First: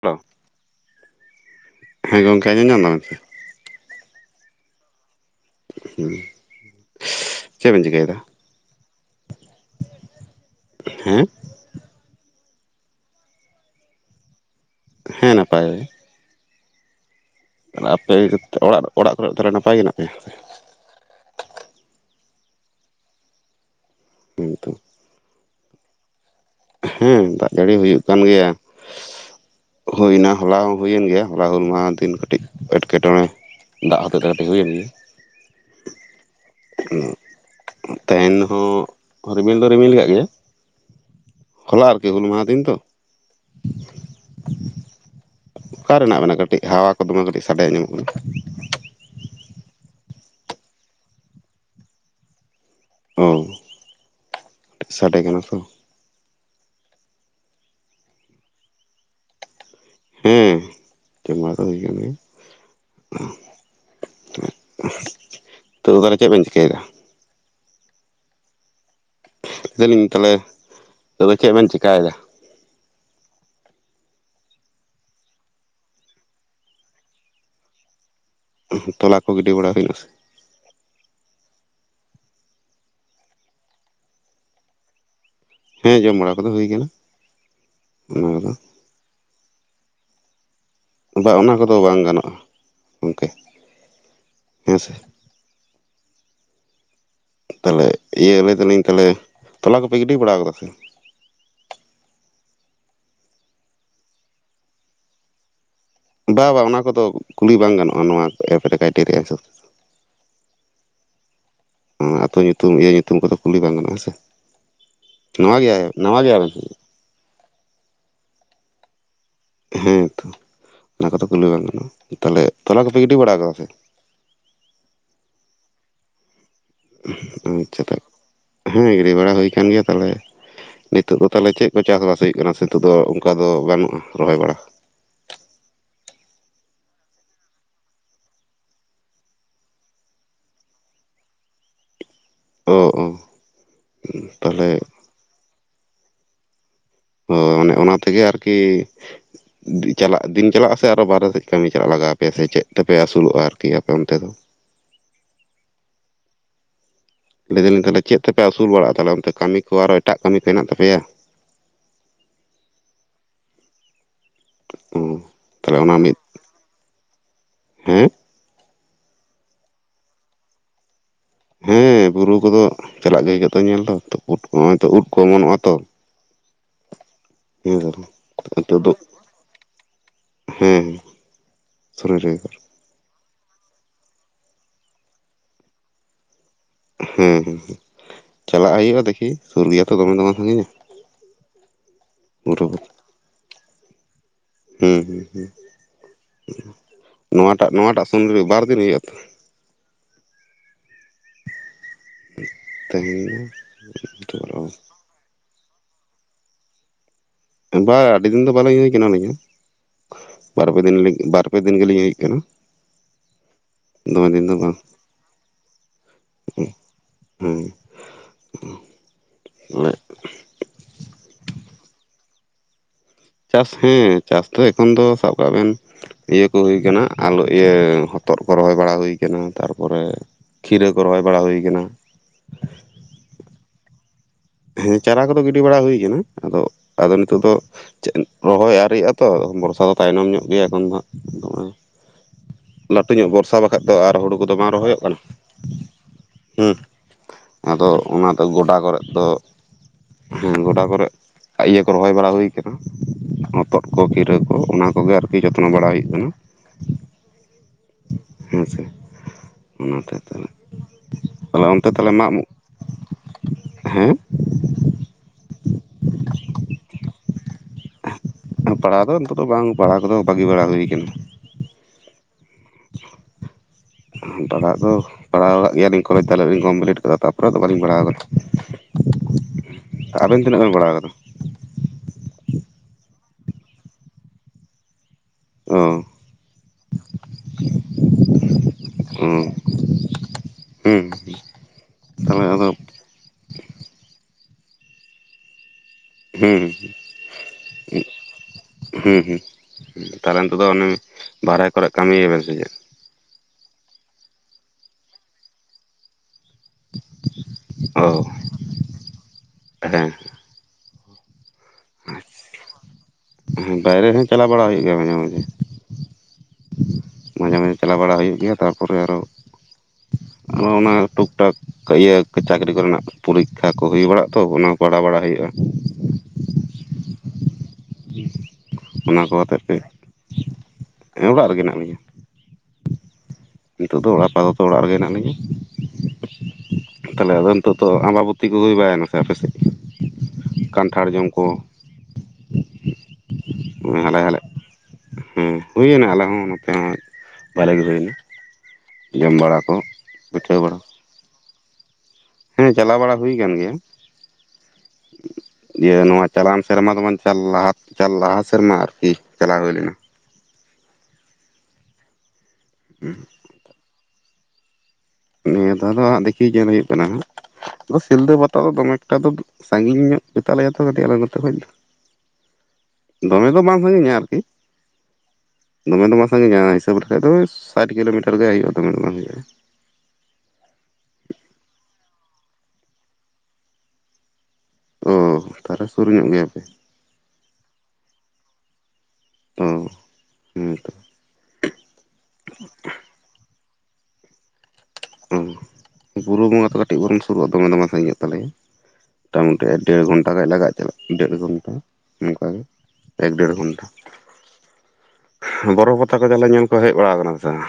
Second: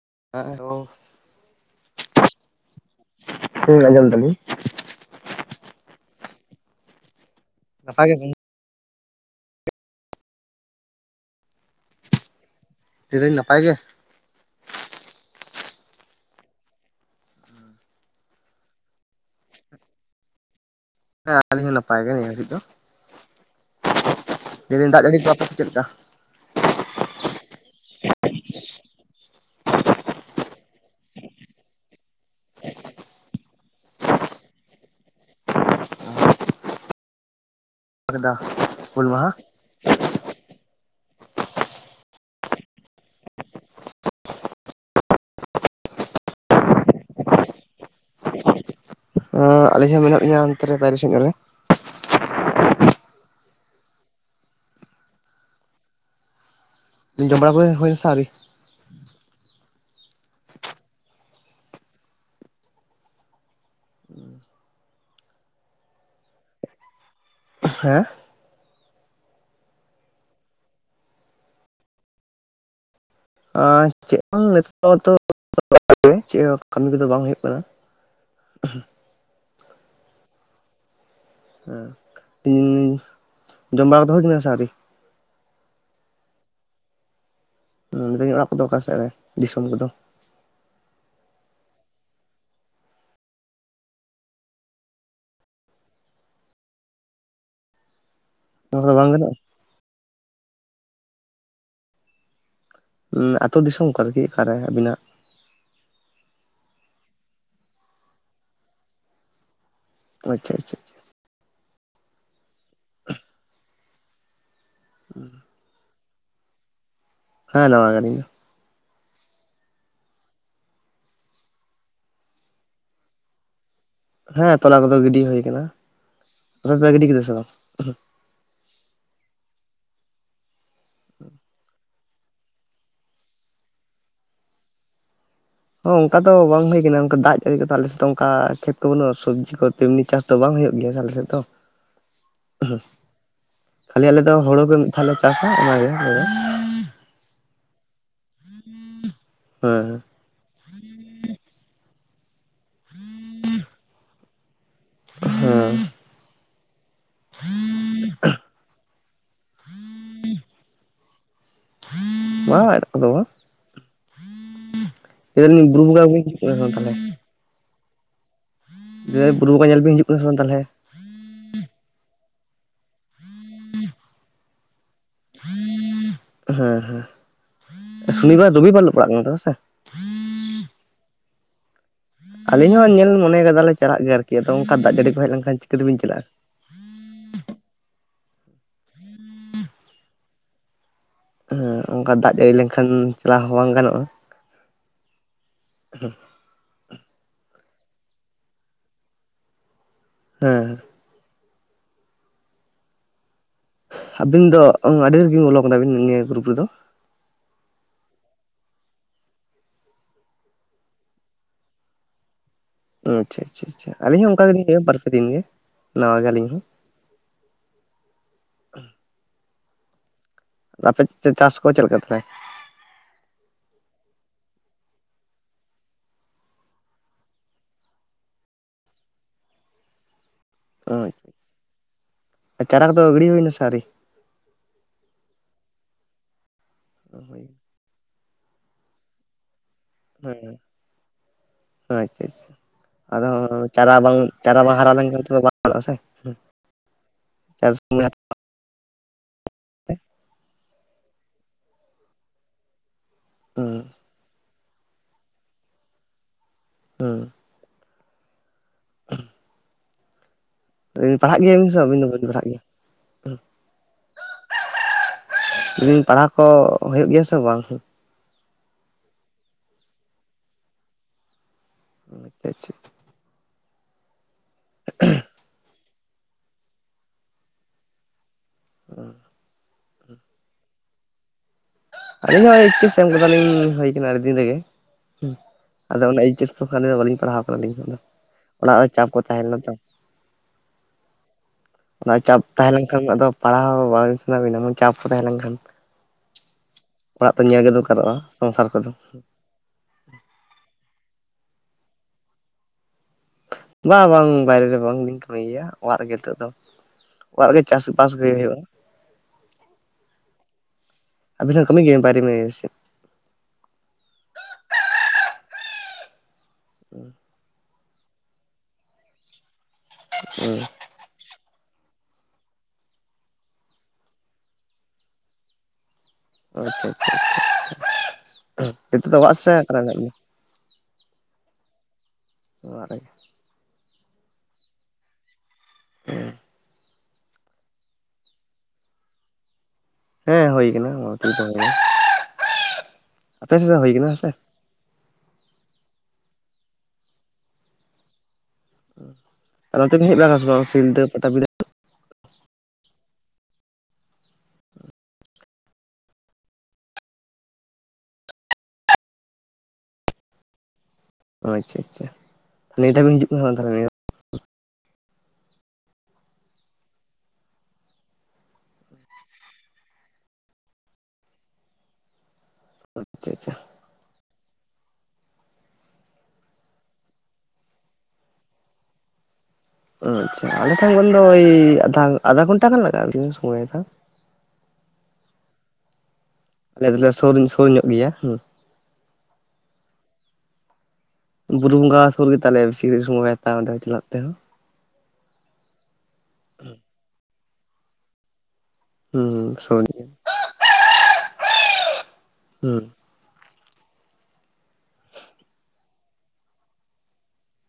Hello ᱦᱮᱸ ᱜᱚᱝᱠᱮ ᱟᱸᱡᱚᱢ ᱧᱟᱢ ᱫᱟᱵᱮᱱ ᱥᱮ [unintelligible] ᱦᱳᱭ ᱟᱡᱚᱢ ᱫᱟᱞᱤᱧ᱾ ᱦᱩᱸ, ᱪᱮᱜ ᱮᱢ ᱱᱟᱯᱟᱭ ᱪᱤᱠᱟᱭᱫᱟ? ᱜᱮ ᱦᱮᱸ ᱞᱟᱹᱭᱫᱟᱹᱧ ᱱᱟᱯᱟᱭ ᱜᱮ? ᱦᱮᱸ, ᱱᱟᱯᱟᱭ ᱜᱮ᱾ ᱟᱯᱮ [unintelligible] ᱚᱲᱟᱜ ᱚᱲᱟᱜ ᱠᱚᱨᱮ ᱛᱟᱦᱞᱮ ᱱᱟᱯᱟᱭ ᱜᱮ ᱦᱮᱱᱟᱜ ᱯᱮᱭᱟ? ᱦᱮᱸ ᱟᱹᱞᱤᱧ ᱦᱚᱸ ᱱᱟᱯᱟᱭ ᱜᱮ ᱱᱤᱭᱟᱹ ᱜᱷᱟᱲᱤᱡ ᱫᱚ ᱾ [unintelligible] ᱫᱟᱜ ᱡᱟᱹᱲᱤ ᱠᱚ ᱟᱯ ᱥᱮᱱ ᱪᱮᱫ ᱞᱮᱠᱟ? ᱦᱩᱸ ᱫᱟᱜ ᱡᱟᱹᱲᱤ ᱦᱩᱭᱩᱜ ᱠᱟᱱ ᱜᱮᱭᱟ ᱾ ᱦᱩᱭ ᱮᱱᱟ ᱦᱚᱞᱟ ᱦᱚᱸ ᱦᱩᱭᱮᱱ ᱜᱮᱭᱟ, ᱦᱚᱞᱟ ᱦᱩᱞᱢᱟᱦᱟ ᱫᱤᱱ ᱠᱟᱹᱴᱤᱡ ᱮᱸᱴᱠᱮᱴᱚᱬᱮ ᱾ ᱫᱟᱜ ᱦᱚᱛᱮᱡ ᱛᱮ ᱠᱟᱹᱴᱤᱡ ᱦᱩᱭᱮᱱ [unintelligible] ᱠᱮᱫᱟ ᱛᱮᱦᱮᱧ ᱦᱩᱞ ᱢᱟᱦᱟ ᱦᱚᱸ, ᱨᱤᱢᱤᱞ ᱫᱚ ᱨᱤᱢᱤᱞ ᱠᱟᱜ ᱜᱮᱭᱟ ᱾ ᱦᱚᱞᱟ ᱟᱨᱠᱤ ᱦᱩᱞ ᱢᱟᱦᱟ ᱫᱤᱱ ᱛᱚ ᱾ ᱚᱠᱟ ᱨᱮ ᱢᱮᱱᱟᱜ ᱵᱤᱱᱟ? ᱠᱟᱹᱴᱤᱡ ᱦᱟᱣᱟ ᱠᱚ ᱫᱚᱢᱮ ᱠᱟᱹᱴᱤᱡ ᱥᱟᱰᱮ ᱟᱡᱚᱢᱚᱜ ᱠᱟᱱᱟ ᱾ ᱚ ᱟᱞᱤᱧ ᱦᱚᱸ ᱢᱮᱱᱟᱜ ᱞᱤᱧᱟ ᱚᱱᱛᱮ ᱨᱮ, ᱵᱟᱭᱨᱮ ᱥᱮᱫ ᱨᱮ ᱾ ᱚ, ᱥᱟᱰᱮ ᱠᱟᱱᱟ ᱛᱚ ᱾ ᱡᱚᱢ ᱵᱟᱲᱟ ᱠᱚ ᱦᱩᱭ ᱦᱩᱭᱱᱟ ᱥᱮ ᱟᱹᱣᱨᱤ? ᱦᱩᱸ, ᱡᱚᱢ ᱵᱟᱲᱟ ᱠᱚ ᱫᱚ ᱦᱩᱭ ᱠᱟᱱ ᱜᱮᱭᱟ ᱾ [unintelligible] [unintelligible] ᱛᱚ ᱛᱟᱦᱚᱞᱮ ᱪᱮᱫ ᱵᱮᱱ ᱪᱤᱠᱟᱹᱭᱮᱫᱼᱟ? ᱦᱮᱸ᱾ ᱞᱟᱹᱭᱞᱤᱧ ᱛᱟᱦᱚᱞᱮ ᱛᱚ ᱪᱮᱫ ᱵᱮᱱ ᱪᱮᱠᱟᱭᱮᱫᱼᱟ? ᱟᱨ ᱪᱮᱫ ᱱᱤᱛᱚᱜ ᱫᱚ [unintelligible] ᱪᱮᱫ ᱦᱚᱸ ᱠᱟᱹᱢᱤ ᱠᱚᱫᱚ ᱵᱟᱝ ᱦᱩᱭᱩᱜ ᱠᱟᱱᱟ ᱾ ᱛᱚᱞᱟ ᱠᱚ ᱜᱤᱰᱤ ᱵᱟᱲᱟ ᱦᱩᱭᱱᱟ ᱥᱮᱼᱼ [unintelligible] ᱦᱮᱸ ᱡᱚᱢ ᱵᱟᱲᱟ ᱫᱚᱦᱚᱠᱤ [unintelligible] ᱥᱮ ᱟᱹᱣᱨᱤ? ᱦᱮᱸ ᱡᱚᱢ ᱵᱟᱲᱟ ᱠᱚᱫᱚ ᱦᱩᱭ ᱟᱠᱟᱱᱟ ᱾ ᱟᱹᱧ [unintelligible] ᱚᱲᱟᱜ ᱠᱚᱫᱚ ᱚᱠᱟ ᱥᱮᱫ ᱨᱮ, ᱫᱤᱥᱚᱢ ᱠᱚᱫᱚ? ᱵᱟ ᱚᱱᱟ ᱠᱚᱫᱚ ᱵᱟᱝ ᱜᱟᱱᱚᱜᱼᱟ ᱜᱚᱝᱠᱮ, ᱦᱮᱸᱥᱮ ᱾ ᱛᱚ ᱤᱭᱟᱹ ᱱᱚᱣᱟ ᱞᱟᱹᱭᱫᱟᱞᱤᱧ ᱠᱚᱫᱚ ᱛᱟᱦᱚᱞᱮ ᱵᱟᱝ ᱜᱟᱱᱚᱜᱼᱟ ᱛᱚᱞᱟ ᱠᱚᱯᱮ ᱜᱤᱰᱤ ᱵᱟᱲᱟ ᱟᱠᱟᱫᱟ ᱥᱮ? ᱩᱸ ᱟᱛᱳ ᱫᱤᱥᱚᱢ ᱚᱠᱟᱠᱮ ᱚᱠᱟᱨᱮ [unintelligible] ᱟᱵᱤᱱᱟᱜ? ᱵᱟᱝ ᱵᱟᱝ ᱚᱱᱟ ᱠᱚᱫᱚ ᱠᱩᱲᱤ ᱵᱟᱝ ᱜᱟᱱᱚᱜᱼᱟ, ᱱᱚᱣᱟ ᱮᱯ ᱨᱮ ᱠᱨᱟᱭᱴᱮᱨᱤᱭᱟ ᱦᱤᱥᱟᱹᱵᱽ ᱛᱮ ᱾ ᱟᱪᱪᱷᱟ ᱟᱪᱪᱷᱟ ᱾ ᱮᱸ ᱟᱛᱩ ᱧᱩᱛᱩᱢ, ᱤᱭᱟᱹ ᱧᱩᱛᱩᱢ ᱠᱚᱫᱚ ᱠᱩᱲᱤ ᱵᱟᱝ ᱜᱟᱱᱚᱜᱼᱟ ᱦᱮᱸᱥᱮ ᱾ ᱦᱩᱸ [unintelligible] ᱱᱚᱣᱟ ᱜᱮᱭᱟ, ᱱᱟᱣᱟ ᱜᱮᱭᱟ ᱵᱮᱱ? ᱦᱮᱸ ᱱᱟᱣᱟ ᱜᱮᱭᱟᱞᱤᱧ ᱾ ᱦᱮᱩᱸ ᱚᱱᱟ ᱠᱚᱫᱚ ᱠᱩᱞᱤ ᱵᱟᱝ ᱜᱟᱱᱚᱜ-ᱟ, ᱛᱟᱦᱚᱞᱮ ᱛᱚᱞᱟ ᱠᱚᱯᱮ ᱜᱤᱰᱤ ᱵᱟᱲᱟ ᱟᱠᱟᱫᱟ ᱥᱮ? ᱦᱮᱸ ᱛᱚᱞᱟ ᱠᱚᱫᱚ ᱜᱤᱰᱤ ᱦᱩᱭ ᱟᱠᱟᱱᱟ ᱾ ᱟᱪᱪᱷᱟ [unintelligible] ᱦᱮᱸ ᱜᱤᱰᱤ ᱵᱟᱲᱟ ᱦᱩᱭ ᱠᱟᱱ ᱜᱮᱭᱟ ᱛᱟᱦᱚᱞᱮ ᱾ ᱱᱤᱛᱚᱜ ᱫᱚ ᱛᱟᱦᱚᱞᱮ ᱪᱮᱫ ᱠᱚ ᱪᱟᱥ ᱵᱟᱥ ᱦᱩᱭᱩᱜ ᱠᱟᱱᱟ? ᱱᱤᱛᱚᱜ ᱫᱚ ᱚᱱᱠᱟ ᱫᱚ ᱵᱟᱱᱩᱜᱼᱟ ᱨᱚᱦᱚᱭ ᱵᱟᱲᱟᱼᱼ ᱦᱚᱸ ᱚᱱᱠᱟ ᱫᱚ ᱵᱟᱝ ᱦᱩᱭ ᱟᱠᱟᱱᱟ ᱚᱱᱠᱟ ᱫᱟᱜ ᱡᱟᱲᱤ ᱠᱚᱫᱚ ᱟᱞᱮᱥᱮᱫ ᱫᱚ ᱚᱱᱠᱟ ᱠᱷᱮᱛ ᱫᱚ ᱵᱟᱹᱱᱩᱜᱼᱟ, ᱥᱚᱵᱽᱡᱤ ᱠᱚᱼᱼ ᱛᱮᱢᱱᱤ ᱪᱟᱥ ᱫᱚ ᱵᱟᱝ ᱦᱩᱭᱩᱜ ᱜᱮᱭᱟ ᱟᱞᱮᱥᱮᱫ ᱛᱚ ᱾ [unintelligible] ᱠᱷᱟᱹᱞᱤ ᱟᱞᱮ ᱫᱚ ᱦᱩᱲᱩ ᱛᱟᱦᱚᱞᱮ ᱜᱮ ᱢᱤᱫ ᱫᱷᱟᱣ ᱞᱮ ᱪᱟᱥᱟ ᱚᱱᱟᱜᱮᱼᱼ ᱦᱚ ᱚᱱᱮ ᱚᱱᱟ ᱛᱮᱜᱮ ᱟᱨᱠᱤ, ᱪᱟᱞᱟᱜ ᱫᱤᱱ ᱪᱟᱞᱟᱜ ᱟᱥᱮ ᱟᱨᱚ ᱵᱟᱨᱦᱮ ᱥᱮᱫ ᱠᱟᱹᱢᱤ ᱪᱟᱞᱟᱜ ᱞᱟᱜᱟᱣᱚᱜᱼᱟ ᱾ ᱟᱯᱮ ᱥᱮ ᱪᱮᱫ ᱛᱮᱯᱮ ᱟᱹᱥᱩᱞᱚᱜᱼᱟ ᱟᱨᱠᱤ ᱟᱯᱮ ᱚᱱᱛᱮ ᱫᱚ? ᱦᱮᱸ [unintelligible] ᱞᱟᱹᱭ ᱫᱟᱞᱤᱧ ᱛᱟᱦᱚᱞᱮ ᱪᱮᱫ ᱛᱮᱯᱮ ᱟᱹᱥᱩᱞ ᱵᱟᱲᱟᱜᱼᱟ, ᱛᱟᱦᱚᱞᱮ ᱚᱱᱛᱮ ᱠᱟᱹᱢᱤ ᱠᱚ ᱟᱨᱚ ᱮᱴᱟᱜ ᱠᱟᱹᱢᱤ ᱠᱚ ᱦᱮᱱᱟᱜ ᱛᱟᱯᱮᱭᱟ? ᱵᱟᱝ ᱮᱲᱟᱴ ᱠᱚᱫᱚ ᱵᱟᱝ᱾ ᱚ ᱞᱟᱹᱭ ᱫᱟᱞᱤᱧ ᱛᱟᱦᱚᱞᱮ ᱵᱩᱨᱩ ᱚᱱᱟ ᱵᱚᱸᱜᱟ ᱵᱤᱱ ᱢᱤᱫ ᱦᱤᱡᱩᱜ ᱠᱟᱱᱟ ᱥᱮ ᱵᱟᱝ ᱛᱟᱦᱚᱞᱮ? ᱦᱮᱸ ᱡᱮ ᱵᱩᱨᱩ ᱵᱚᱸᱜᱟᱜ ᱧᱮᱞ ᱵᱤᱱ ᱦᱤᱡᱩᱜ ᱠᱟᱱᱟ ᱥᱮ ᱵᱟᱝ ᱛᱟᱦᱚᱞᱮ? ᱦᱮᱸ ᱵᱩᱨᱩ ᱠᱚᱫᱚ ᱪᱟᱞᱟᱜ ᱜᱮ ᱛᱚ ᱧᱮᱞ ᱫᱚ ᱩᱫ ᱦᱚᱦᱚᱭ ᱛᱚ ᱩᱫᱼᱼ ᱦᱮᱸ ᱦᱮᱸ, ᱦᱮᱸ ᱥᱮ ᱵᱟᱝ ᱥᱚᱱᱤ ᱵᱟᱨ ᱨᱚᱵᱤ ᱵᱟᱨ ᱦᱤᱞᱚᱜ ᱯᱟᱲᱟᱜ ᱠᱟᱱᱟ ᱛᱚ ᱥᱮᱼᱼ ᱦᱩᱸ ᱾ ᱟᱞᱤᱧ ᱦᱚᱸ ᱧᱮᱞ ᱢᱚᱱᱮ ᱠᱟᱫᱟᱞᱤᱧ ᱪᱟᱞᱟᱜ ᱜᱮᱭᱟ ᱟᱨᱠᱤ, ᱟᱫᱚ ᱚᱱᱠᱟ ᱫᱟᱜ ᱡᱟᱹᱲᱤ ᱠᱚ ᱦᱮᱡ ᱞᱮᱱᱠᱷᱟᱱ ᱪᱤᱠᱟᱹᱛᱮᱵᱤᱱ ᱪᱟᱞᱟᱜᱼᱟ? ᱦᱩᱸ ᱦᱩᱸ ᱪᱟᱞᱟᱜ ᱦᱩᱭᱩᱜᱼᱟ ᱫᱮᱠᱷᱤ, ᱥᱩᱨ ᱜᱮᱭᱟ ᱛᱚ ᱫᱚᱢᱮ ᱫᱚ ᱵᱟᱝ ᱥᱟᱜᱤᱧᱟ ᱾ ᱦᱮᱸ ᱚᱱᱠᱟ ᱫᱟᱜ ᱡᱟᱹᱲᱤ ᱞᱮᱱᱠᱷᱟᱱ ᱪᱟᱞᱟᱣ ᱦᱚᱸ ᱵᱟᱝ ᱜᱟᱱᱚᱜᱼᱟ ᱾ ᱦᱩᱸ ᱦᱩᱸ ᱦᱩᱸ ᱾ ᱦᱮᱸᱻ ᱱᱚᱣᱟᱴᱟᱜ-ᱱᱚᱣᱟᱴᱟᱜ ᱥᱩᱱᱤ, ᱨᱚᱵᱤ ᱵᱟᱨ ᱫᱤᱱ ᱦᱩᱭᱩᱜ-ᱟ ᱛᱚ ᱦᱮᱸᱻᱦᱮᱸᱻ ᱛᱟᱦᱮᱱᱟ ᱟᱹᱵᱤᱱ ᱫᱚ ᱟᱹᱰᱤ ᱫᱤᱱ ᱚᱞᱚᱜ ᱠᱟᱱᱟᱵᱤᱱ ᱱᱤᱭᱟᱹ ᱜᱨᱩᱯ ᱨᱮᱫᱚ ᱵᱟᱝ ᱟᱹᱰᱤ ᱫᱤᱱ ᱫᱚ ᱵᱟᱹᱞᱤᱧ ᱦᱩᱭ ᱠᱟᱱᱟ ᱟ. ᱞᱤᱧᱟ ᱵᱟᱨᱯᱮ ᱫᱤᱱ ᱵᱟᱨᱯᱮ ᱫᱤᱱ ᱜᱮᱞᱤᱧ ᱦᱮᱡ ᱟᱠᱟᱱᱟ ᱟᱪᱷᱟ-ᱟᱪᱷᱟ, ᱟᱪᱷᱟ ᱟᱹᱞᱤᱧ ᱫᱚᱢᱮ ᱦᱚᱸ ᱫᱤᱱ ᱚᱱᱠᱟ ᱫᱚ ᱵᱟᱝ ᱜᱮᱞᱤᱧᱼᱟ ᱵᱟᱨᱯᱮ ᱫᱤᱱ ᱜᱮ ᱱᱟᱣᱟ ᱜᱮ ᱟᱹᱞᱤᱧ ᱦᱚᱸ ᱦᱮᱸᱻ ᱟᱯᱮ ᱛᱮ ᱪᱟᱥ ᱠᱚ ᱪᱮᱫ ᱞᱮᱠᱟ ᱛᱟᱦᱞᱮ ᱪᱟᱥ ᱦᱮᱸ ᱪᱟᱥ ᱫᱚ ᱮᱠᱷᱚᱱ ᱫᱚ ᱥᱟᱵ ᱠᱟᱜ ᱵᱮᱱ ᱤᱭᱟᱹ ᱠᱚ ᱦᱩᱭ ᱟᱠᱟᱱᱟ ᱟᱞᱩ ᱤᱭᱟᱹ ᱦᱚᱛᱚᱫ ᱠᱚ ᱨᱚᱦᱚᱭ ᱵᱟᱲᱟ ᱦᱩᱭ ᱟᱠᱟᱱᱟ ᱛᱟᱨᱯᱚᱨᱮ ᱠᱷᱤᱨᱟᱹ ᱠᱚ ᱨᱚᱦᱚᱭ ᱵᱟᱲᱟ ᱦᱩᱭ ᱟᱠᱟᱱᱟ᱾ ᱟᱨ ᱪᱟᱨᱟ ᱠᱚᱫᱚ ᱜᱤᱲᱤ ᱦᱩᱭ ᱱᱟᱥᱮ ᱟᱹᱣᱨᱤ ᱦᱮᱸ ᱪᱟᱨᱟ ᱠᱚᱫᱚ ᱜᱤᱰᱤ ᱵᱟᱲᱟ ᱦᱩᱭ ᱠᱟᱱᱟ ᱟᱫᱚ, ᱟᱫᱚ ᱱᱤᱛᱚᱜ ᱫᱚ ᱪᱮᱫ ᱨᱚᱦᱚᱭ ᱟᱹᱣᱨᱤᱜ ᱟ ᱛᱚ ᱵᱚᱨᱥᱟ ᱫᱚ ᱛᱟᱭᱱᱚᱢ ᱧᱚᱜ ᱦᱮᱸ ᱜᱮᱭᱟ ᱮᱠᱷᱚᱱ ᱫᱚ ᱦᱟᱜ ᱫᱚᱢᱮ ᱟᱪᱪᱷᱟ ᱟᱪᱪᱷᱟ ᱟᱫᱚ ᱪᱟᱨᱟ ᱵᱟᱝ-ᱪᱟᱨᱟ ᱵᱟᱝ ᱦᱟᱨᱟ ᱨᱚᱦᱚᱭᱚᱜ ᱠᱟᱱᱟ ᱞᱮᱱᱠᱷᱟᱱ ᱛ ᱵᱟᱝ ᱜᱟᱱᱚᱜᱼᱟ ᱥᱮ ᱦᱮᱸ ᱦᱮᱸᱻ ᱚᱱᱟᱫᱚ ᱟᱫᱚ ᱜᱚᱰᱟ ᱠᱚᱨᱮ ᱫᱚ ᱪᱮᱫ ᱦᱚᱸ ᱵᱟᱝ ᱟᱸᱡᱚᱢᱚᱜ ᱠᱟᱱᱟ ᱦᱮᱸ ᱜᱚᱰᱟ ᱠᱚᱨᱮ ᱤᱭᱟᱹ ᱠᱚᱸ ᱨᱚᱦᱚᱭ ᱵᱟᱲᱟ ᱦᱩᱭ ᱟᱠᱟᱱᱟ ᱦᱩᱸ ᱦᱚᱛᱚᱫ ᱠᱚ ᱠᱷᱤᱨᱟᱹ ᱛᱚ ᱚᱱᱟ ᱠᱚᱜᱮ ᱟᱨᱠᱤ ᱡᱚᱛᱱᱚ ᱵᱟᱲᱟ ᱦᱩᱭᱩᱜ ᱠᱟᱱᱟ ᱦᱮᱸᱻ ᱦᱮᱸᱥᱮ ᱛᱟᱦᱚᱞᱮ ᱤᱭᱟᱹ ᱯᱟᱲᱦᱟᱜ ᱜᱮᱭᱟ ᱛᱟᱦᱚᱞᱮ ᱵᱤᱱ ᱥᱮ ᱚᱱᱛᱮ ᱟᱵᱤᱱ ᱫᱚ ᱛᱟᱦᱚᱞᱮ ᱵᱟᱵᱮᱱ ᱢᱟᱜ ᱯᱟᱲᱦᱟᱜ ᱜᱤᱭᱟ? ᱞᱟᱹᱭ ᱦᱮᱸ ᱫᱟ. ᱧ ᱯᱟᱲᱦᱟᱜ ᱠᱚ ᱦᱩᱭᱩᱜ ᱜᱮᱭᱟ ᱥᱮ ᱵᱟᱝ ᱯᱟᱲᱦᱟᱣ ᱫᱚ ᱱᱤᱛᱚᱜ ᱫᱚ ᱵᱟᱝ ᱯᱟᱲᱦᱟᱣ ᱠᱚᱫᱚ ᱵᱟᱜᱤ ᱵᱟᱲᱟ ᱦᱩᱭ ᱟᱠᱟᱱᱟ ᱟᱪᱷᱟ -ᱟᱪᱷᱟ ᱯᱟᱲᱦᱟᱜ ᱠᱚᱸᱫᱚ ᱯᱟᱲᱦᱟᱣ ᱠᱟᱜ ᱜᱮᱭᱟᱞᱤᱧ ᱠᱚᱞᱮᱡᱽ ᱛᱟᱞᱟ ᱦᱟᱹᱵᱤᱧ ᱠᱚᱢᱯᱤᱞᱤᱴ ᱟᱠᱟᱫᱟ ᱛᱟᱨᱯᱚᱨᱮ ᱟᱫᱚ ᱵᱟᱞᱤᱧ ᱯᱟᱲᱦᱟᱣ ᱠᱟᱫᱟ ᱦᱩᱸ ᱟᱵᱮᱱ ᱛᱤᱱᱟᱹᱜ ᱵᱮᱱ ᱯᱟᱲᱦᱟᱣ ᱟᱠᱟᱫᱟ? ᱟᱹᱞᱤᱧ ᱢᱟ ᱮᱭᱤᱪᱮᱥ ᱮᱢ ᱠᱟᱫᱟ ᱵᱟ. ᱞᱤᱧ ᱦᱩᱭ ᱟᱠᱟᱱᱟ ᱟᱹᱰᱤ ᱫᱤᱱ ᱨᱮᱜᱮ ᱦᱩᱸ ᱚ ᱟᱫᱚ ᱚᱱᱟ ᱮᱭᱤᱪᱮᱥ ᱵᱟᱹᱞᱤᱧ ᱯᱟᱲᱦᱟᱣ ᱠᱟᱫᱟ ᱟᱞᱤᱧ ᱫᱚ ᱚᱲᱟᱜ ᱨᱮ ᱪᱟᱯ ᱠᱚ ᱚ ᱛᱟᱦᱮᱸ ᱞᱮᱱᱟ ᱛᱚ ᱦᱩᱸ ᱚᱱᱟ ᱪᱟᱯ ᱛᱟᱦᱚᱞᱮ ᱟᱫᱚ ᱛᱟᱦᱮᱸᱞᱮᱱᱠᱷᱟᱱ ᱟᱫᱚ ᱯᱟᱲᱦᱟᱣ ᱵᱟᱝ ᱥᱟᱱᱟ ᱦᱩᱭᱱᱟ ᱚᱱᱟ ᱪᱟᱯ ᱠᱚ ᱛᱟᱦᱮᱸᱞᱮᱱᱠᱷᱟᱱ ᱦᱮᱸᱻᱦᱮᱸ ᱚᱲᱟᱜ ᱛᱚ ᱧᱮᱞ ᱜᱮ ᱫᱚᱨᱠᱟᱨᱚᱜᱼᱟ ᱥᱚᱝᱥᱟᱨ ᱠᱚᱫᱚ ᱦᱩᱸ ᱦᱩᱸ ᱛᱟᱦᱚᱞᱮ ᱱᱤᱛᱚᱜ ᱫᱚ ᱵᱟᱨᱦᱮ ᱠᱚᱨᱮ ᱠᱟᱹᱢᱤᱭᱟ ᱵᱱ ᱥᱮ ᱪᱮᱫ? ᱵᱟᱝ-ᱵᱟᱝ ᱵᱟᱭᱨᱮ ᱨᱮ ᱵᱟᱝᱞᱤᱧ ᱠᱟᱹᱢᱤ ᱜᱮᱭᱟ ᱚᱲᱟᱜ ᱨᱮᱜᱤ ᱱᱤᱛᱚᱜ ᱫᱚ ᱚᱲᱟᱜ ᱨᱮᱜᱮ ᱚ ᱪᱟᱥ-ᱵᱟᱥ ᱜᱮ ᱦᱩᱭᱩᱜᱼᱟ᱾ ᱦᱮᱸ ᱟᱵᱤᱱᱦᱚᱵᱤᱱ ᱠᱟᱹᱢᱤ ᱜᱮᱭᱟ ᱵᱟᱭᱨᱮ ᱢᱟᱭᱨᱮ ᱥᱮᱫ ᱦᱩᱸ ᱵᱟᱭᱨᱮ ᱦᱚᱸ ᱪᱟᱞᱟᱣ ᱵᱟᱲᱟ ᱦᱩᱭᱩᱜ ᱜᱮᱭᱟ ᱢᱟᱡᱷᱮ-ᱢᱟᱡᱷᱮ ᱦᱩᱸ ᱢᱟᱡᱷᱮ-ᱢᱟᱡᱷᱮ ᱪᱟᱞᱟᱣ ᱵᱟᱲᱟ ᱦᱩᱭᱩᱜ ᱜᱮᱭᱟ ᱛᱟᱨᱯᱚᱨᱮ ᱟᱨᱚ, ᱟᱨᱚ ᱚᱱᱟ ᱴᱩᱠ-ᱴᱟᱠ ᱠᱟᱹᱡ ᱤᱭᱟᱹ ᱪᱟᱹᱠᱨᱤ ᱠᱚᱨᱮᱱᱟᱜ ᱯᱚᱨᱤᱠᱷᱟ ᱠᱚ ᱦᱩᱭ ᱵᱟᱲᱟᱜᱼᱟ ᱛᱚ ᱚᱱᱟ ᱠᱚ ᱵᱟᱲᱟ ᱦᱩᱭᱩᱜᱼᱟ᱾ ᱟᱪᱷᱟ- ᱟᱪᱷᱟ, ᱟᱪᱷᱟ ᱚᱱᱟ ᱠᱚ ᱣᱟᱛᱮᱫ ᱜᱮ ᱟᱫᱚ ᱚᱲᱟᱜ ᱨᱮᱜᱮ ᱢᱮᱱᱟᱜ ᱞᱤᱧᱟ ᱚᱲᱟᱜ ᱨᱮ ᱜᱮ ᱱᱤᱛᱚᱜ ᱫᱚ ᱚᱲᱟᱜ ᱛᱚ ᱚᱲᱟᱜ ᱨᱮᱜᱮ ᱦᱮᱱᱟᱜ ᱞᱤᱧᱟ [inaudible] ᱛᱟᱦᱚᱞᱮ ᱟᱫᱚ ᱱᱤᱛᱚᱜ ᱫᱚ, ᱟᱢᱵᱟᱵᱟᱹᱛᱤ ᱠᱚ ᱦᱩᱭ ᱵᱟᱲᱟᱭᱮᱱᱟ ᱥᱮ ᱟᱯᱮ ᱥᱮᱫ ᱦᱮᱸ ᱦᱩᱭ ᱠᱟᱱᱟ᱾ ᱠᱟᱱᱴᱷᱟᱲ ᱡᱚᱢ ᱟᱢᱵᱟᱵᱚᱛᱤ ᱠᱚ ᱫᱚ ᱟᱯᱮ ᱥᱮᱫ ᱦᱚᱸ ᱦᱩᱭ ᱠᱟᱱᱟ ᱦᱮᱸᱥᱮ᱾ ᱦᱩᱭᱱᱟ ᱟᱞᱮ ᱦᱚᱸ ᱱᱚᱛᱮ ᱦᱚᱸ ᱵᱷᱟᱞᱮ ᱜᱮ ᱦᱩᱭᱮᱱᱟ᱾ ᱡᱚᱢ ᱵᱟᱲᱟ ᱠᱚ ᱟᱫᱚ ᱱᱚᱛᱮ ᱵᱤᱱ ᱦᱮᱡ ᱵᱟᱲᱟ ᱣᱟᱠᱟᱱᱟ ᱥᱮ ᱵᱟᱝ ᱥᱤᱞᱫᱟᱹ ᱯᱟᱴᱟᱵᱤᱸᱫᱟᱹ? ᱦᱮᱸ ᱪᱟᱞᱟᱣ ᱵᱟᱲᱟ ᱦᱩᱭ ᱟᱠᱟᱱ ᱜᱮᱭᱟ᱾ ᱡᱮ ᱱᱚᱣᱟ ᱪᱟᱞᱟᱣᱮᱱ ᱥᱮᱨᱢᱟ ᱫᱚᱵᱟᱝ ᱪᱟᱨ ᱞᱟᱦᱟ ᱪᱟᱨ ᱞᱟᱦᱟ ᱥᱮᱨᱢᱟ ᱟᱨᱠᱤ ᱪᱟᱞᱟᱣ ᱦᱩᱭ ᱞᱮᱱᱟ᱾ ᱚ ᱟᱪᱪᱷᱟ ᱟᱪᱪᱷᱟ ᱱᱤᱭᱟᱹ ᱫᱷᱟᱣ ᱵᱤᱱ ᱦᱤᱡᱩᱜ ᱠᱟᱱᱟ ᱦᱚᱸ ᱛᱟᱦᱚᱞᱮ ᱟᱪᱪᱷᱟ ᱱᱤᱭᱟᱹ ᱫᱷᱟᱣ ᱫᱚ ᱦᱟᱸᱜ ᱫᱮᱠᱷᱤ ᱧᱮᱞ ᱦᱩᱭᱩᱜ ᱠᱟᱱᱟ ᱦᱟᱸᱜ ᱟᱫᱚ ᱥᱤᱞᱫᱟᱹ ᱯᱟᱛᱟ ᱫᱚ ᱫᱚᱢᱮ ᱮᱠᱴᱟ ᱫᱚ ᱥᱟᱺᱜᱤᱧ ᱧᱚᱜ ᱜᱮᱛᱟ ᱞᱮᱭᱟ ᱛᱚ, ᱠᱟᱹᱴᱤᱡ ᱟᱞᱮ ᱱᱚᱛᱮ ᱠᱷᱚᱡ ᱫᱚ᱾ ᱟᱪᱪᱷᱟ ᱫᱚᱢᱮ ᱟᱪᱪᱷᱟ ᱫᱚ ᱵᱟᱝ ᱥᱟᱝᱜᱤᱧᱟ ᱟᱨᱠᱤ ᱫᱚᱢᱮ ᱫᱚᱢ ᱥᱟᱺᱜᱤᱧᱼᱟ, ᱦᱤᱥᱟᱹᱵᱽ ᱞᱮᱠᱷᱟᱡ ᱫᱚ, ᱟᱴ ᱠᱤᱞᱳᱢᱤᱴᱟᱨ ᱜᱮ ᱦᱩᱭᱩᱜᱼᱟ, ᱫᱚᱢᱮ ᱵᱟᱝ ᱦᱩᱭᱩᱜᱼᱟ᱾ ᱟᱪᱪᱷᱟ ᱟᱞᱮᱴᱷᱮᱱ ᱠᱷᱚᱱ ᱫᱚ ᱳᱭ ᱟᱫᱷᱟ ᱟᱫᱷᱟ ᱜᱷᱚᱱᱴᱟ ᱜᱟᱱ ᱞᱟᱜᱟᱜᱼᱟ ᱠᱤ ᱥᱚᱢᱚᱭ ᱫᱚ᱾ ᱚᱻ ᱛᱟᱦᱞᱮ ᱥᱩᱨ ᱧᱚᱜ ᱜᱮᱭᱟᱯᱮ᱾ ᱟᱞᱮ ᱫᱚᱞᱮ ᱥᱩᱨ ᱥᱩᱨ ᱧᱚᱜ ᱜᱮᱭᱟᱸ᱾ ᱚ ᱦᱮᱸ ᱛᱚ᱾ ᱵᱩᱨᱩ ᱵᱚᱸᱜᱟ ᱥᱩᱨ ᱜᱮᱛᱟᱞᱮ ᱵᱮᱥᱤ ᱜᱷᱤᱡ ᱥᱚᱢᱚᱭ ᱦᱟᱛᱟ ᱚᱸᱰᱮ ᱪᱟᱞᱟᱜ ᱛᱮ ᱾ ᱚ ᱵᱩᱨᱩ ᱵᱚᱸᱜᱟ ᱛᱚ ᱠᱟᱹᱴᱤᱡ ᱵᱩᱞᱢ ᱥᱩᱨᱩᱜᱼᱟ, ᱫᱚᱢᱮ ᱫᱚᱢᱮ ᱥᱟᱺᱜᱧᱚᱜ ᱛᱟᱞᱮᱭᱟ᱾ ᱦᱩᱸ ᱢᱳᱴᱟᱢᱩᱴᱤ ᱥᱩᱨ ᱰᱮᱲ ᱜᱮᱭᱟ ᱜᱷᱚᱱᱴᱟ ᱜᱟᱱ ᱞᱟᱜᱟᱜᱼᱟ, ᱪᱟᱞᱟᱜ ᱰᱮᱲ ᱜᱷᱚᱱᱟ ᱚᱱᱠᱟᱜᱮ ᱦᱩᱸ ᱾ ᱮᱠ ᱰᱮᱲ ᱜᱷᱚᱱᱴᱟ ᱵᱚᱨᱚᱯᱷ ᱯᱟᱛᱟ ᱠᱚ ᱛᱟᱦᱞᱮ ᱧᱮᱞ ᱠᱚ ᱦᱮᱡ ᱵᱟᱲᱟ ᱟᱠᱟᱱᱟ ᱥᱮ ᱵᱟᱝ?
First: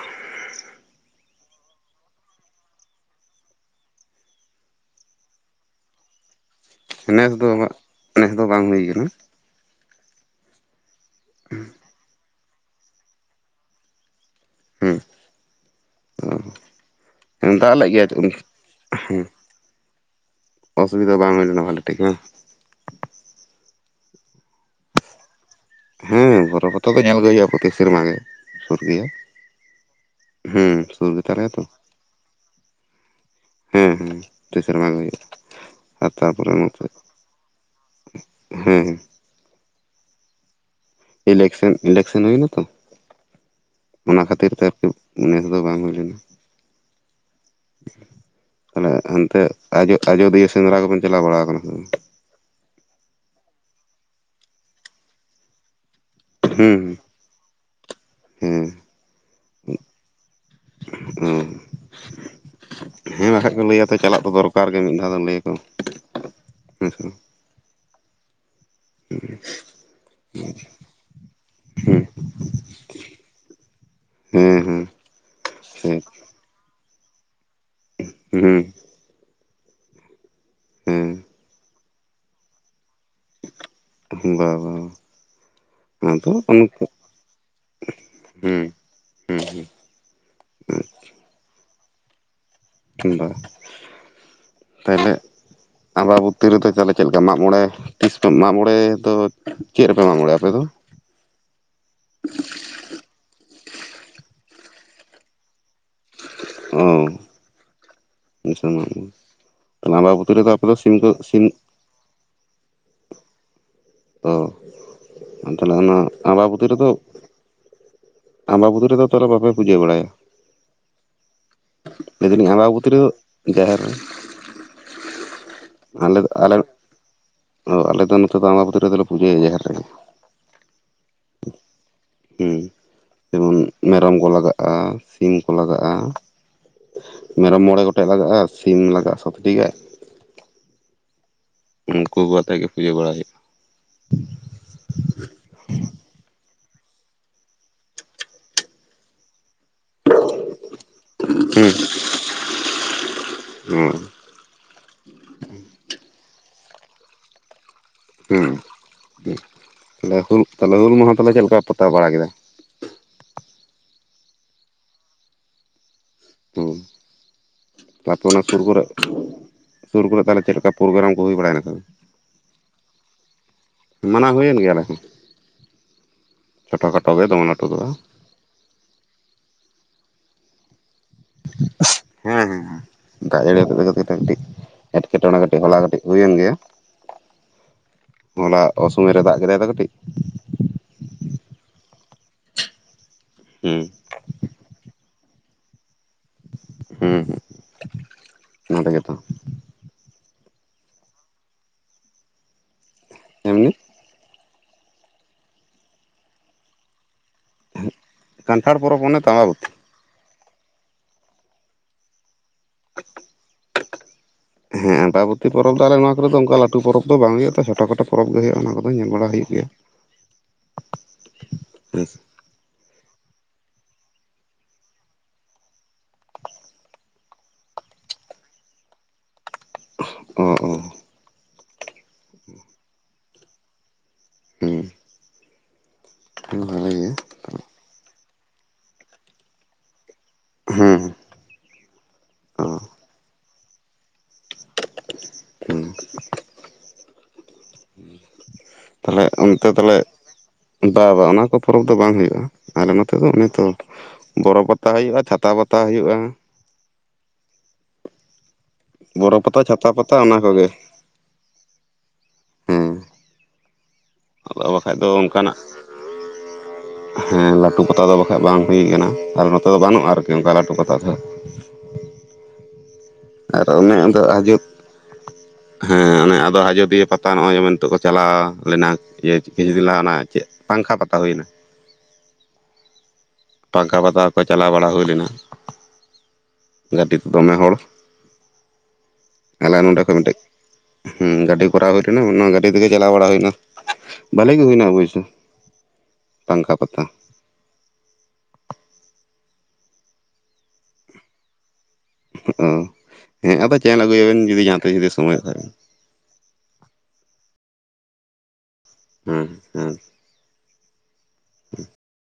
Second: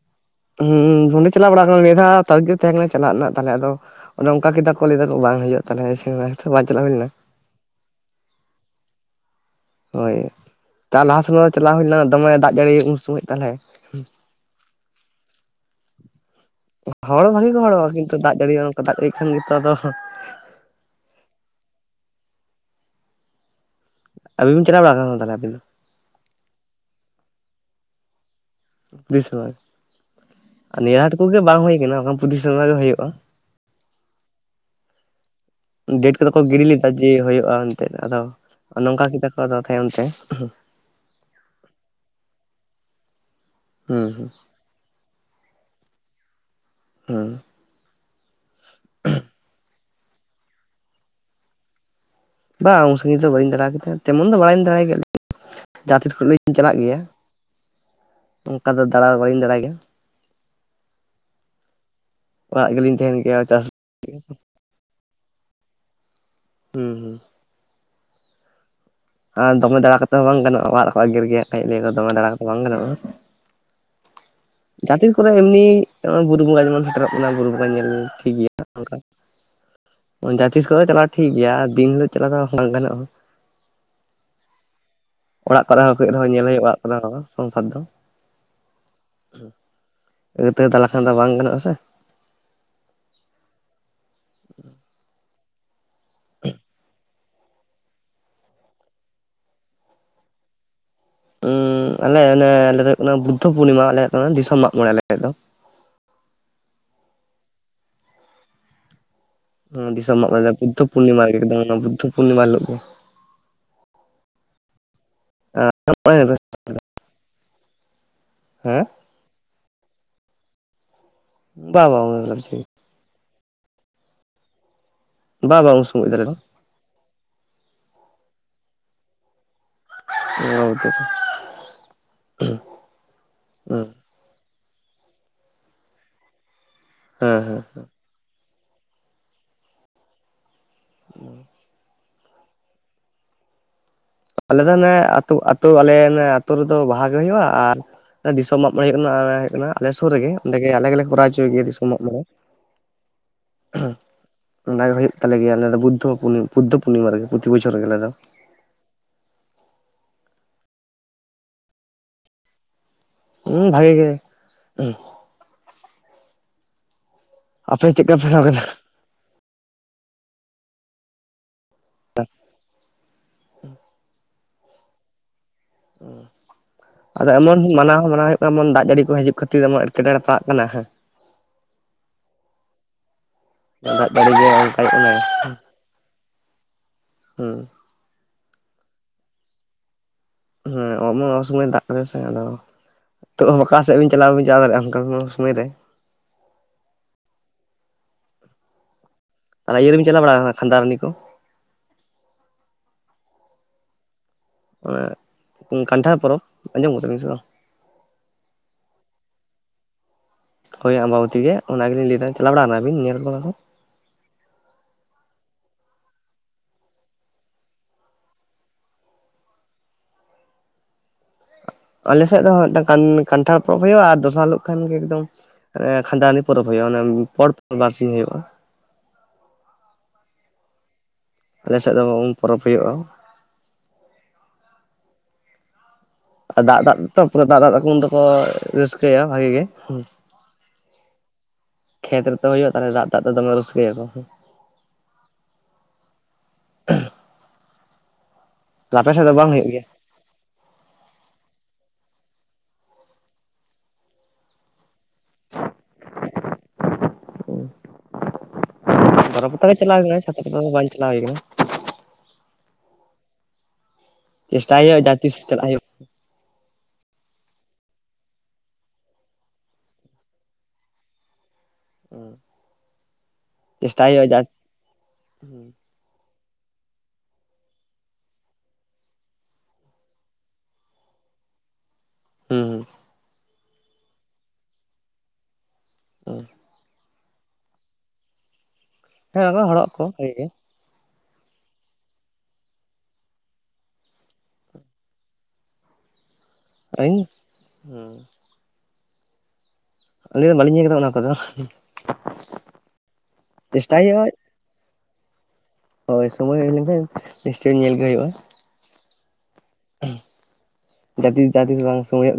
ᱦᱩᱸ ᱚᱸᱰᱮ ᱪᱟᱞᱟ ᱵᱟᱲᱟ ᱟᱠᱟᱱᱟ ᱱᱤᱭᱟᱹ ᱫᱷᱟᱣ ᱛᱟᱨᱤᱠᱷ ᱛᱟᱦᱮᱸ ᱠᱟᱱᱟ ᱪᱟᱞᱟᱜ ᱨᱮᱱᱟᱜ ᱛᱟᱦᱚᱞᱮ ᱟᱫᱚ ᱚᱱᱮ ᱚᱱᱠᱟ ᱠᱮᱫᱟ ᱠᱚ ᱞᱟᱹᱭᱟ ᱠᱚ ᱵᱟᱝ ᱦᱩᱭᱩᱜᱼᱟ, ᱛᱟᱦᱚᱞᱮ ᱵᱟᱝ ᱪᱟᱞᱟᱶ ᱦᱩᱭ ᱞᱮᱱᱟ᱾ ᱱᱮᱥ ᱫᱚ ᱦᱟᱜ ᱱᱮᱥ ᱫᱚ ᱵᱟᱝ ᱦᱩᱭ ᱟᱠᱟᱱᱟ᱾ ᱦᱳᱭ ᱞᱟᱦᱟ ᱥᱚᱢᱚᱭ ᱫᱚ ᱪᱟᱞᱟᱣ ᱦᱩᱭ ᱞᱮᱱᱟ, ᱫᱚᱢᱮ ᱫᱟᱜ ᱡᱟᱹᱲᱤᱭ ᱩᱱ ᱥᱚᱢᱚᱭ ᱛᱟᱦᱚᱞᱮ᱾ ᱦᱮᱸ [unintelligible] ᱦᱚᱲ ᱵᱷᱟᱜᱤ ᱠᱚ ᱫᱟᱜ ᱞᱮᱫ ᱦᱚᱲᱚᱜᱼᱟ, ᱠᱤᱱᱛᱩ ᱜᱮᱭᱟᱭ ᱫᱟᱜ ᱡᱟᱹᱲᱤ ᱱᱚᱝᱠᱟ ᱫᱟᱜ ᱡᱟᱹᱲᱤᱭ ᱠᱷᱟᱱ ᱜᱮᱛᱚ ᱟᱫᱚᱼᱼᱼ ᱚᱥᱩᱵᱤᱫᱷᱟ ᱵᱟᱝ ᱦᱩᱭ ᱞᱮᱱᱟ ᱴᱷᱤᱠᱟᱹ ᱾ ᱟᱵᱤᱱ ᱵᱤᱱ ᱪᱟᱣ ᱵᱟᱲᱟ ᱟᱠᱟᱱᱟ ᱠᱟᱱᱟ ᱛᱟᱦᱚᱞᱮ ᱟᱵᱤᱱ ᱫᱚ? ᱦᱮᱸ ᱵᱚᱨᱚᱯᱚᱛᱚ ᱫᱚ ᱧᱮᱞᱜᱮ ᱦᱩᱭᱩᱜᱼᱟ᱾ ᱯᱚᱨᱛᱤ ᱥᱮᱨᱢᱟ ᱜᱮ᱾ ᱥᱩᱨ ᱜᱮᱭᱟ ᱵᱤᱥᱚᱭ ᱦᱮᱸ ᱱᱤᱭᱟᱹ ᱥᱩᱨ ᱦᱟᱴ ᱠᱩ ᱜᱮ ᱜᱮᱛᱟᱞᱮᱭᱟ ᱛᱚ ᱵᱟᱝ ᱦᱩᱭ ᱠᱟᱱᱟ ᱚᱱᱟ ᱯᱚᱨᱤᱥᱢᱟ ᱜᱮ ᱦᱩᱭᱩᱜᱭᱼᱟ᱾ ᱦᱮᱸ ᱦᱮᱸ ᱯᱚᱛᱤ ᱥᱮᱨᱢᱟ ᱜᱮ ᱦᱩᱭᱩᱜᱼᱟ᱾ ᱰᱮᱴ ᱟᱨ ᱠᱚᱫᱚ ᱠᱚ ᱛᱟᱨᱯᱚᱨᱮ ᱜᱤᱰᱤ ᱱᱚᱛᱮ ᱞᱮᱫᱟ ᱡᱮ, ᱦᱩᱭᱩᱜᱼᱟ᱾ ᱮᱱᱛᱮᱫ ᱟᱫᱚ ᱦᱮᱸ ᱱᱚᱝᱠᱟ ᱜᱮ ᱠᱚ ᱠᱚ ᱫᱚ ᱠᱷᱟᱱ ᱟᱱᱛᱮ ᱤᱞᱮᱠᱥᱮᱱ ᱤᱞᱮᱠᱥᱮᱱ ᱦᱩᱭᱱᱟᱛᱚ, ᱦᱩᱸ ᱚᱱᱟ ᱦᱩᱸ ᱠᱷᱟᱹᱛᱤᱨ ᱛᱮᱠᱤ ᱱᱮᱥ ᱫᱚ ᱵᱟᱝ ᱦᱩᱭ ᱞᱮᱱᱟ᱾ [unintelligible] ᱛᱟᱦᱮ ᱦᱟᱱᱛᱮ ᱟᱡ ᱟᱡᱚᱫᱤᱭᱟᱹ ᱥᱮᱸᱫᱽᱨᱟ ᱠᱚᱵᱮᱱ ᱪᱟᱞᱟᱣ ᱵᱟᱲᱟ ᱠᱟᱱᱟ? ᱵᱟ ᱩᱱ ᱥᱟᱹᱜᱤᱧ ᱫᱚ ᱵᱟᱹᱧ ᱫᱟᱲᱟ ᱠᱮᱫᱟ ᱛᱮᱢᱚᱱ ᱫᱚ ᱵᱟᱲᱟᱭᱧ ᱫᱟᱲᱟᱭ ᱠᱮᱫᱭᱟ ᱡᱟᱦᱟᱸ ᱛᱤᱥ ᱧ ᱪᱟᱞᱟᱜ ᱦᱩᱸ ᱜᱮᱭᱟ, ᱚᱱᱠᱟ ᱫᱚ ᱫᱟᱬᱟ ᱫᱚ ᱵᱟᱞᱤᱧ ᱫᱟᱬᱟᱭ ᱜᱮᱭᱟ᱾ ᱚ ᱚᱲᱟᱜ ᱜᱮᱞᱤᱧ ᱛᱟᱦᱮᱱ ᱦᱮᱸ ᱜᱮᱭᱟ ᱵᱟᱠᱷᱟᱡ ᱠᱚ ᱪᱟᱥ ᱞᱟᱹᱭᱟ ᱛᱚ ᱪᱟᱞᱟᱜ ᱫᱚ ᱫᱚᱨᱠᱟᱨ ᱠᱟᱨ ᱜᱮ ᱢᱤᱫ ᱫᱷᱟᱣ ᱫᱚ ᱞᱟᱹᱭ ᱟᱠᱚ ᱦᱩᱸ ᱦᱮᱸᱥᱮ ᱵᱟᱝ᱾ ᱦᱩᱸ ᱟᱨ ᱫᱚᱢᱮ ᱫᱟᱲᱟ ᱠᱟᱛᱮᱫ ᱦᱚᱸ ᱵᱟᱝ ᱜᱟᱱᱚᱜᱼᱟ, ᱚᱲᱟᱜ ᱠᱚᱸ ᱮᱜᱮᱨ ᱜᱮᱭᱟ, ᱠᱟᱹᱡ ᱞᱟᱹᱭᱟᱠᱚ ᱫᱚᱢᱮ ᱫᱟᱰᱟ ᱠᱟᱛᱮᱫ ᱵᱟᱝ ᱜᱟᱱᱚᱜᱼᱟ᱾ ᱦᱮᱸ ᱦᱮᱸ ᱦᱮᱸ ᱡᱟᱦᱟᱛᱤᱥ ᱠᱚᱨᱮ ᱮᱢᱱᱤ ᱴᱷᱤᱠ ᱱᱳᱚᱭ ᱵᱩᱨᱩ ᱵᱚᱸᱜᱟ ᱡᱮᱢᱚᱱ ᱥᱮᱴᱮᱨᱚᱜ ᱠᱟᱱᱟ ᱵᱩᱨᱩ ᱵᱚᱸᱜᱟ ᱧᱮᱞ ᱴᱷᱤᱠ ᱦᱩᱸ ᱜᱮᱭᱟ ᱚᱱᱠᱟ᱾ ᱡᱟᱦᱟᱸ ᱛᱤᱥ ᱠᱚᱨᱮᱜ ᱪᱟᱞᱟᱣ ᱴᱷᱤᱠ ᱦᱮᱸ ᱜᱮᱭᱟ, ᱫᱤᱱ ᱫᱚ ᱪᱟᱞᱟᱜᱣ ᱫᱚ ᱵᱟᱝ ᱜᱟᱱᱚᱜᱼᱟ᱾ ᱵᱟᱝ - ᱵᱟᱝ ᱚᱲᱟᱜ ᱠᱚᱨᱮᱦᱚᱸ ᱠᱟᱹᱡ ᱨᱮᱦᱚᱸ ᱧᱮᱞ ᱦᱩᱭᱩᱜᱼᱟ, ᱚᱲᱟᱜ ᱠᱚᱨᱮ ᱥᱚᱝᱥᱟᱨ ᱫᱚ᱾ ᱦᱩᱸ ᱟᱹᱶᱲᱟᱹ ᱛᱟᱹᱶᱲᱟᱹ ᱫᱟᱲᱟ ᱠᱷᱟᱱ ᱫᱚ ᱵᱟᱝ ᱜᱟᱱᱚᱜᱼᱟ ᱥᱮ᱾ ᱵᱟᱝ ᱛᱟᱦᱞᱮ ᱟᱵᱟᱵᱚᱛᱤᱨᱮᱫᱚ ᱛᱟᱦᱞᱮ ᱪᱮᱫ ᱢᱟᱜᱽᱢᱚᱬᱮ ᱛᱤᱥ ᱢᱟᱜ ᱢᱚᱬᱮ ᱫᱚ ᱪᱮᱫ ᱨᱮᱯᱮ ᱢᱟᱜᱽ ᱢᱚᱬᱮᱭᱟ ᱟᱯᱮᱫ ᱫᱚ? ᱦᱸ ᱟᱞᱮ ᱟᱞᱮ ᱫᱚ ᱦᱩᱭᱩᱜ ᱠᱟᱱᱟ, ᱵᱩᱫᱽᱫᱷᱚ ᱯᱩᱨᱱᱤᱢᱟ ᱟᱞᱮ ᱫᱚ ᱦᱩᱭᱩᱜ ᱠᱟᱱᱟ, ᱫᱤᱥᱚᱢ ᱢᱟᱜ ᱢᱚᱬᱮ ᱟᱞᱮ ᱫᱚ᱾ ᱚ [unintelligible] ᱛᱟᱦᱚᱞᱮ ᱫᱤᱥᱚ ᱟᱢᱵᱟᱵᱚᱛᱤ ᱨᱮᱫᱚ ᱢᱟᱜᱽᱢᱬᱮ ᱟᱯᱮ ᱫᱚ ᱵᱩᱫᱽᱫᱷᱚ ᱥᱤᱢ ᱠᱚ ᱯᱩᱨᱱᱤᱢᱟ ᱥᱤᱢ ᱮᱠᱫᱚᱢ ᱚᱱᱟ ᱵᱩᱫᱽᱫᱷᱚ ᱯᱩᱨᱱᱤᱢᱟ ᱦᱤᱞᱳᱜ ᱜᱮ᱾ ᱚ ᱛᱟᱦᱚᱞᱮ ᱚᱱᱟ ᱟᱸᱵᱟᱵᱚᱛᱤ ᱨᱮᱫᱚ, ᱟᱢᱵᱟ ᱵᱩᱫ ᱦᱮᱸ ᱨᱮᱫᱚ ᱛᱟᱦᱚᱞᱮ ᱵᱟᱯᱮ ᱯᱩᱡᱟᱹ ᱵᱟᱲᱟᱭᱟ᱾ ᱵᱟ ᱞᱟᱹᱭ ᱵᱟᱝ ᱫᱟᱞᱤᱧ ᱟᱸᱵᱟᱵᱡᱛᱤ ᱨᱮ ᱡᱟᱦᱮᱨ ᱨᱮ, ᱵᱟ ᱵᱟᱝ ᱩᱱ ᱥᱚᱢᱚᱭ ᱫᱚ ᱟᱞᱮ ᱫᱚ ᱟᱞᱮ ᱚ ᱟᱞᱮ ᱫᱚ ᱱᱚᱛᱮ ᱫᱚ ᱟᱸᱵᱟᱵᱚᱛᱤ ᱨᱮᱫᱚᱞᱮ ᱯᱩᱡᱟᱹᱭᱟ ᱡᱟᱦᱮᱨ ᱨᱮ᱾ ᱚ [unintelligible] ᱦᱩᱸ, ᱡᱮᱢᱚᱱ ᱦᱮᱸ ᱢᱮᱨᱚᱢ ᱠᱚ ᱞᱟᱜᱟᱜᱼᱟ᱾ ᱟ ᱥᱤᱢ ᱠᱚ ᱞᱟᱜᱟᱜᱼᱟ, ᱦᱮᱸ ᱦᱮᱸ ᱢᱮᱨᱚᱢ ᱢᱚᱬᱮ ᱜᱚᱴᱮᱡ ᱞᱟᱜᱼᱟ ᱥᱤᱢ ᱞᱟᱜᱼᱟ ᱥᱟᱛ ᱴᱷᱤ ᱜᱟᱡ, ᱚ ᱩᱱᱠᱩ ᱠᱚ ᱟᱛᱮᱜ ᱜᱮ ᱯᱩᱡᱟᱹ ᱵᱟᱲᱟᱭ ᱦᱩᱭᱩᱜᱼᱟ᱾ ᱟᱞᱮ ᱫᱚ ᱚᱱᱮ ᱟᱹᱛᱩ ᱟᱹᱛᱩ ᱟᱞᱮ ᱟᱹᱛᱩ ᱨᱮᱫᱚ ᱵᱟᱦᱟ ᱜᱮ ᱦᱩᱭᱩᱜᱼᱟ ᱟᱨ, ᱫᱤᱥᱚᱢ ᱢᱟᱜ ᱢᱚᱲᱮ ᱦᱩᱭᱩᱜ ᱠᱟᱱᱟ ᱟᱨ ᱦᱩᱭᱩᱜ ᱠᱟᱱᱟ᱾ ᱟᱞᱮ ᱥᱩᱨ ᱨᱮᱜᱮ ᱚᱸᱰᱮ ᱜᱮ ᱟᱞᱮ ᱜᱮᱞᱮ ᱠᱚᱨᱟᱣ ᱦᱚᱪᱚᱭ ᱜᱮᱭᱟ ᱦᱩᱭᱩᱜᱼᱟ ᱫᱤᱥᱚᱢᱟᱜ ᱢᱚᱬᱮ᱾ ᱦᱩᱸ, ᱚᱱᱟᱜᱮ ᱦᱩᱭᱩᱜ ᱛᱟᱞᱮᱭᱟ ᱟᱞᱮ ᱫᱚ ᱵᱩᱫᱽᱫᱚ ᱯᱩᱨᱱᱤ, ᱵᱩᱫᱽᱫᱚ ᱯᱩᱨᱱᱤᱢᱟ ᱨᱮᱜᱮ ᱯᱚᱛᱤ ᱵᱚᱪᱷᱚᱨ ᱨᱮᱜᱮ ᱟᱞᱮ ᱫᱚ᱾ ᱦᱮᱸ [unintelligible] ᱦᱩᱞ ᱢᱟᱦᱟ ᱛᱟᱦᱮᱞᱮ ᱪᱮᱫ ᱞᱮᱠᱟ ᱯᱟᱛᱟᱣ ᱵᱟᱲᱟ ᱠᱮᱫᱟ᱾ ᱦᱩᱸ ᱵᱷᱟᱜᱮ ᱜᱮ᱾ ᱦᱩ ᱟᱯᱮ ᱪᱮᱫᱠᱟ ᱯᱮ ᱛᱟᱯᱚᱨ ᱚᱱᱟ ᱢᱟᱱᱟᱣ ᱥᱩᱨ ᱠᱮᱫᱟ ᱠᱚᱨᱮᱜ, ᱥᱩᱨ ᱠᱚᱨᱮ ᱛᱟᱦᱚᱞᱮ ᱪᱮᱫ ᱞᱮᱠᱟ ᱯᱨᱳᱜᱨᱟᱢ ᱠᱚ ᱦᱩᱭ ᱵᱟᱲᱟᱭ ᱱᱟᱜ᱾ ᱢᱟᱱᱟᱣ ᱦᱩᱭᱮᱱ ᱜᱮᱭᱟᱞᱮ ᱦᱚᱸ᱾ ᱪᱷᱳᱴᱳ ᱠᱷᱟᱴᱳ ᱜᱮ ᱟᱫᱚ ᱫᱚᱢᱮ ᱮᱢᱚᱱ ᱞᱟᱹᱴᱩ ᱫᱚ ᱵᱟᱝ ᱢᱟᱱᱟᱣ ᱦᱚᱸ ᱢᱟᱱᱟᱣ ᱦᱩᱭᱩᱜ, ᱡᱮᱢᱚᱱ ᱫᱟᱜ ᱡᱟᱹᱲᱤ ᱠᱚ ᱦᱤᱡᱩᱜ ᱠᱷᱟᱹᱛᱤᱨ ᱛᱮ ᱮᱢᱚᱱ ᱮᱴᱠᱮᱴᱚᱲᱮ ᱯᱟᱲᱟᱜ ᱠᱟᱱᱟ ᱦᱮᱸ, ᱦᱮᱸ ᱦᱮᱸ ᱫᱟᱜ ᱡᱟᱹᱲᱤ ᱠᱟᱛᱮ ᱫᱟᱜ ᱡᱟᱹᱲᱤ ᱠᱟᱹᱴᱤᱡ ᱜᱮ ᱚᱱᱠᱟ ᱦᱩᱭᱩᱜ ᱠᱟᱱᱟᱭ ᱮᱴᱠᱮᱴᱚᱬᱮ ᱠᱟᱹᱴᱤᱡ ᱦᱚᱞᱟ ᱠᱟᱹᱴᱤᱡ ᱦᱩᱭᱮᱱ ᱜᱮᱭᱟ᱾ ᱦᱮᱸ, ᱦᱚᱞᱟ ᱚᱥᱩᱚᱢᱚᱭ ᱨᱮ ᱫᱟᱜ ᱠᱮᱫᱟᱭ ᱛᱚ ᱠᱟᱹᱴᱤᱡ᱾ ᱦᱮᱸ ᱚᱢᱚ ᱚᱥᱚᱢᱚᱭ ᱫᱟᱜ ᱠᱮᱫᱟᱭ ᱥᱮ ᱟᱫᱚ ᱱᱤᱛ ᱚᱠᱟ ᱦᱩᱸ ᱥᱮᱫ ᱵᱤᱱ ᱪᱟᱞᱟᱶ ᱦᱚ ᱵᱟᱹᱵᱤᱱ ᱪᱟᱞᱟᱶ ᱫᱟᱲᱮᱭᱟᱜᱼᱟ ᱚᱱᱠᱟ ᱥᱚᱢᱚᱭ ᱨᱮ᱾ ᱦᱮᱸ ᱦᱮᱸ ᱚᱱᱟ ᱛᱮᱜᱮ ᱛᱚ, ᱟᱨ ᱤᱭᱟᱹ ᱨᱮᱵᱤᱱ ᱪᱟᱞᱟ ᱵᱟᱲᱟ ᱠᱟᱱᱟ ᱠᱷᱟᱱᱫᱟᱨᱟᱱᱤ ᱠᱚ᱾ ᱮᱢᱱᱮ, ᱚᱱᱮ ᱠᱟᱱᱴᱷᱟᱲ ᱯᱚᱨᱚᱵᱽ ᱟᱸᱡᱚᱢ ᱠᱟᱫᱟ ᱵᱤᱱ ᱥᱮ ᱵᱟᱝ? ᱦᱩ ᱠᱟᱱᱴᱷᱟᱲ ᱯᱚᱨᱚᱵᱽ ᱚᱱᱮ ᱛᱚ ᱟᱢᱟᱵᱚᱛᱤ᱾ ᱦᱳᱭ ᱟᱢᱵᱟᱵᱚᱛᱤ ᱜᱮ ᱚᱱᱟ ᱜᱮ ᱞᱤᱧ ᱞᱟᱹᱭ ᱫᱟ ᱪᱟᱞᱟᱣ ᱵᱟᱲᱟ ᱠᱟᱱᱟ ᱵᱤᱱ ᱧᱮᱞ ᱵᱟᱲᱟ ᱠᱚ ᱚᱱᱟ ᱠᱚ, [unintelligible] ᱦᱮᱸ ᱟᱢᱵᱟᱵᱚᱛᱤ ᱯᱚᱨᱚᱵᱽ ᱫᱚ ᱟᱞᱮ ᱱᱚᱣᱟ ᱠᱚᱨᱮ ᱫᱚ ᱚᱱᱠᱟ ᱞᱟᱴᱩ ᱯᱚᱨᱚᱵᱽ ᱫᱚ ᱵᱟᱝ ᱦᱩᱭᱩᱜᱼᱟ ᱪᱷᱚᱴᱟ ᱠᱷᱳᱴᱟ ᱯᱚᱨᱚᱵᱽ ᱜᱮ ᱦᱩᱭᱩᱜᱼᱟ ᱚᱱᱟ ᱠᱚᱫᱚ ᱧᱮᱞ ᱵᱟᱲᱟ ᱦᱩᱭᱩᱜ ᱜᱮᱭᱟ᱾ [inaudible] ᱟᱞᱮ ᱥᱮᱫ ᱫᱚ ᱦᱚᱸ ᱢᱤᱫᱴᱟᱝ ᱠᱟᱱ ᱠᱟᱱᱴᱷᱟᱲ ᱯᱚᱨᱚᱵᱽ ᱦᱩᱭᱩᱜᱼᱟ ᱟᱨ ᱫᱚᱥᱟᱨ ᱦᱤᱞᱳᱜ ᱠᱷᱟᱱ ᱜᱮ ᱮᱠᱫᱚᱢ, ᱠᱷᱟᱱᱫᱟᱱᱤ ᱯᱚᱨᱚᱵᱽ ᱦᱩᱭᱩᱜᱼᱟ ᱯᱚᱨ ᱯᱚᱨ ᱵᱟᱨᱥᱤᱧ ᱦᱩᱭᱩᱜᱼᱟ᱾ ᱚ ᱚ, ᱟᱞᱮᱥᱮᱫ ᱫᱚ ᱩᱢ ᱯᱚᱨᱚᱵᱽ ᱦᱩᱭᱩᱜᱼᱟ᱾ ᱦᱩᱸ ᱟᱨ ᱫᱟᱜ ᱵᱷᱟᱞᱮ ᱫᱟᱜ ᱜᱮ ᱛᱮ ᱫᱟᱜ ᱫᱟᱜ ᱛᱮᱠᱚ ᱩᱱ ᱫᱚᱠᱚ ᱨᱟᱹᱥᱠᱟᱹᱭᱟ ᱵᱷᱟᱜᱤ ᱜᱮᱸ᱾ ᱦᱩᱸ, ᱠᱷᱮᱛ ᱨᱮᱛᱚ ᱦᱩᱸ ᱚ ᱦᱩᱭᱩᱜᱼᱟ ᱛᱟᱦᱟᱞᱮ ᱫᱟᱜ ᱫᱟᱜ ᱫᱚᱢᱮ ᱨᱟᱹᱥᱠᱟᱹᱭᱟᱠᱚ᱾ ᱦᱮᱸ, ᱟᱯᱮ ᱛᱟᱦᱞᱮ ᱥᱮᱫ ᱫᱚ ᱵᱟᱝ ᱚᱱᱛᱮ ᱦᱩᱭᱩᱜ ᱜᱮᱭᱟ? ᱛᱟᱞᱮ ᱵᱟ ᱵᱟ ᱚᱱᱟ ᱠᱚ ᱯᱚᱨᱚᱵᱽ ᱫᱚ ᱵᱟᱝ ᱦᱩᱭᱩᱜᱼᱟ ᱟᱞᱮ ᱱᱚᱛᱮ ᱫᱚ ᱚᱱᱮ ᱛᱚ, ᱵᱚᱨᱚ ᱯᱟᱛᱟ ᱦᱩᱭᱩᱜᱼᱟ ᱪᱷᱟᱛᱟ ᱯᱟᱛᱟ ᱦᱩᱭᱩᱜᱼᱟ᱾ [unintelligible] ᱵᱚᱨᱚ ᱯᱟᱛᱟ ᱜᱮ ᱪᱟᱞᱟᱣ ᱟᱠᱟᱱᱟ ᱪᱷᱟᱛᱟ ᱯᱟᱛᱟ ᱦᱚᱸ ᱵᱟᱝ ᱪᱟᱞᱟᱣ ᱦᱩᱭ ᱠᱟᱱᱟ ᱦᱮᱸ ᱟᱫᱚ ᱪᱮᱥᱴᱟᱭ ᱵᱟᱠᱷᱟᱡ ᱦᱩᱭᱩᱜᱼᱟ ᱫᱚ ᱡᱟᱦᱟ ᱛᱤᱥ ᱚᱱᱠᱟᱱᱟᱜ ᱪᱟᱞᱟᱜ ᱦᱩᱭᱩᱜᱼᱟ ᱦᱮᱸ ᱞᱟᱹᱴᱩ ᱯᱟᱛᱟ ᱫᱚ ᱵᱟᱠᱷᱟᱡ ᱵᱟᱝ ᱦᱩᱭ ᱟᱠᱟᱱᱟ ᱟᱨ ᱱᱚᱛᱮ ᱫᱚ ᱵᱟᱹᱱᱩᱜᱼᱟ ᱟᱨᱠᱤ ᱚᱱᱠᱟ ᱞᱟᱹᱴᱩ ᱯᱟᱛᱟ ᱫᱚ ᱦᱟᱸᱜ ᱚ ᱟᱨ ᱚᱱᱮ ᱚᱸᱰᱮ ᱟᱡᱚᱫ..... ᱦᱩᱸ ᱦᱮᱸ ᱚᱱᱮ ᱟᱫᱚ ᱟᱡᱚᱫᱤᱭᱟᱹ ᱯᱟᱛᱟ ᱱᱚᱜᱼᱚᱭ ᱡᱮᱢᱚᱱ ᱱᱤᱛᱚᱜ ᱠᱚ ᱪᱟᱞᱟᱣ-ᱟ ᱞᱮᱱᱟᱠ.. ᱤᱭᱟᱹ ᱠᱤᱪᱷᱩ ᱫᱤᱱ ᱞᱟᱦᱟᱱᱟᱜ ᱪᱮᱫ ᱯᱟᱸᱠᱷᱟ ᱯᱟᱛᱟ ᱦᱩᱭ ᱮᱱᱟ ᱦᱩᱸ ᱦᱩᱸ ᱯᱟᱸᱠᱷᱟ ᱯᱟᱛᱟ ᱦᱚᱸ ᱠᱚ ᱪᱟᱞᱟᱣ ᱵᱟᱲᱟ ᱦᱩᱭ ᱞᱤᱱᱟ ᱚ ᱜᱟᱹᱰᱤ ᱛᱮ ᱫᱚᱢᱮ ᱦᱚᱲ ᱦᱮᱸ ᱚᱱᱟ ᱠᱚ ᱟᱞᱮ ᱦᱚᱲᱚᱜ ᱱᱚᱸᱰᱮ ᱟᱠᱚ ᱠᱷᱚᱱ ᱵᱷᱟᱜᱮ ᱢᱤᱫᱴᱮᱡ ᱜᱮ ᱦᱩᱸ ᱜᱟᱹᱰᱤ ᱠᱚᱨᱟᱣ ᱦᱩᱭ ᱞᱮᱱᱟ ᱚᱱᱟ ᱜᱟᱹᱰᱤ ᱛᱤᱜᱤ ᱪᱟᱞᱟᱣ ᱵᱟᱲᱟ ᱦᱩᱭᱱᱟ ᱵᱷᱟᱞᱮ ᱜᱤ ᱦᱩᱭᱱᱟ ᱚᱵᱚᱭᱥᱚ [inaudible] [unintelligible] ᱟᱹᱞᱤᱧ ᱫᱚ ᱵᱟᱹᱞᱤᱧ ᱧᱮᱞ ᱟᱠᱟᱫᱟ ᱚᱱᱟ ᱠᱚᱫᱚ ᱚ ᱦᱮᱸ ᱟᱫᱚ ᱧᱮᱱ ᱪᱮᱥᱴᱟᱭ ᱦᱩᱭᱩᱜᱼᱟ ᱟᱹᱜᱩᱭᱟᱵᱤᱱ ᱡᱩᱫᱤ ᱡᱟᱦᱟᱸ ᱛᱤᱥ ᱡᱩᱫᱤ ᱥᱚᱢᱚᱭᱳᱜ ᱠᱷᱟᱡ ᱵᱤᱱ ᱦᱳᱭ ᱥᱳᱢᱚᱭ ᱦᱩᱭ ᱞᱮᱱᱠᱷᱟᱱ ᱱᱤᱥᱪᱚᱭ ᱧᱮᱞ ᱜᱮ ᱦᱩᱭᱩᱜᱼᱟ ᱦᱩᱸ ᱦᱩᱸ ᱡᱟ ᱛᱤᱥ ᱡᱟ ᱛᱤᱥ ᱵᱟᱝ ᱥᱚᱢᱚᱭᱚᱜ ᱜᱮ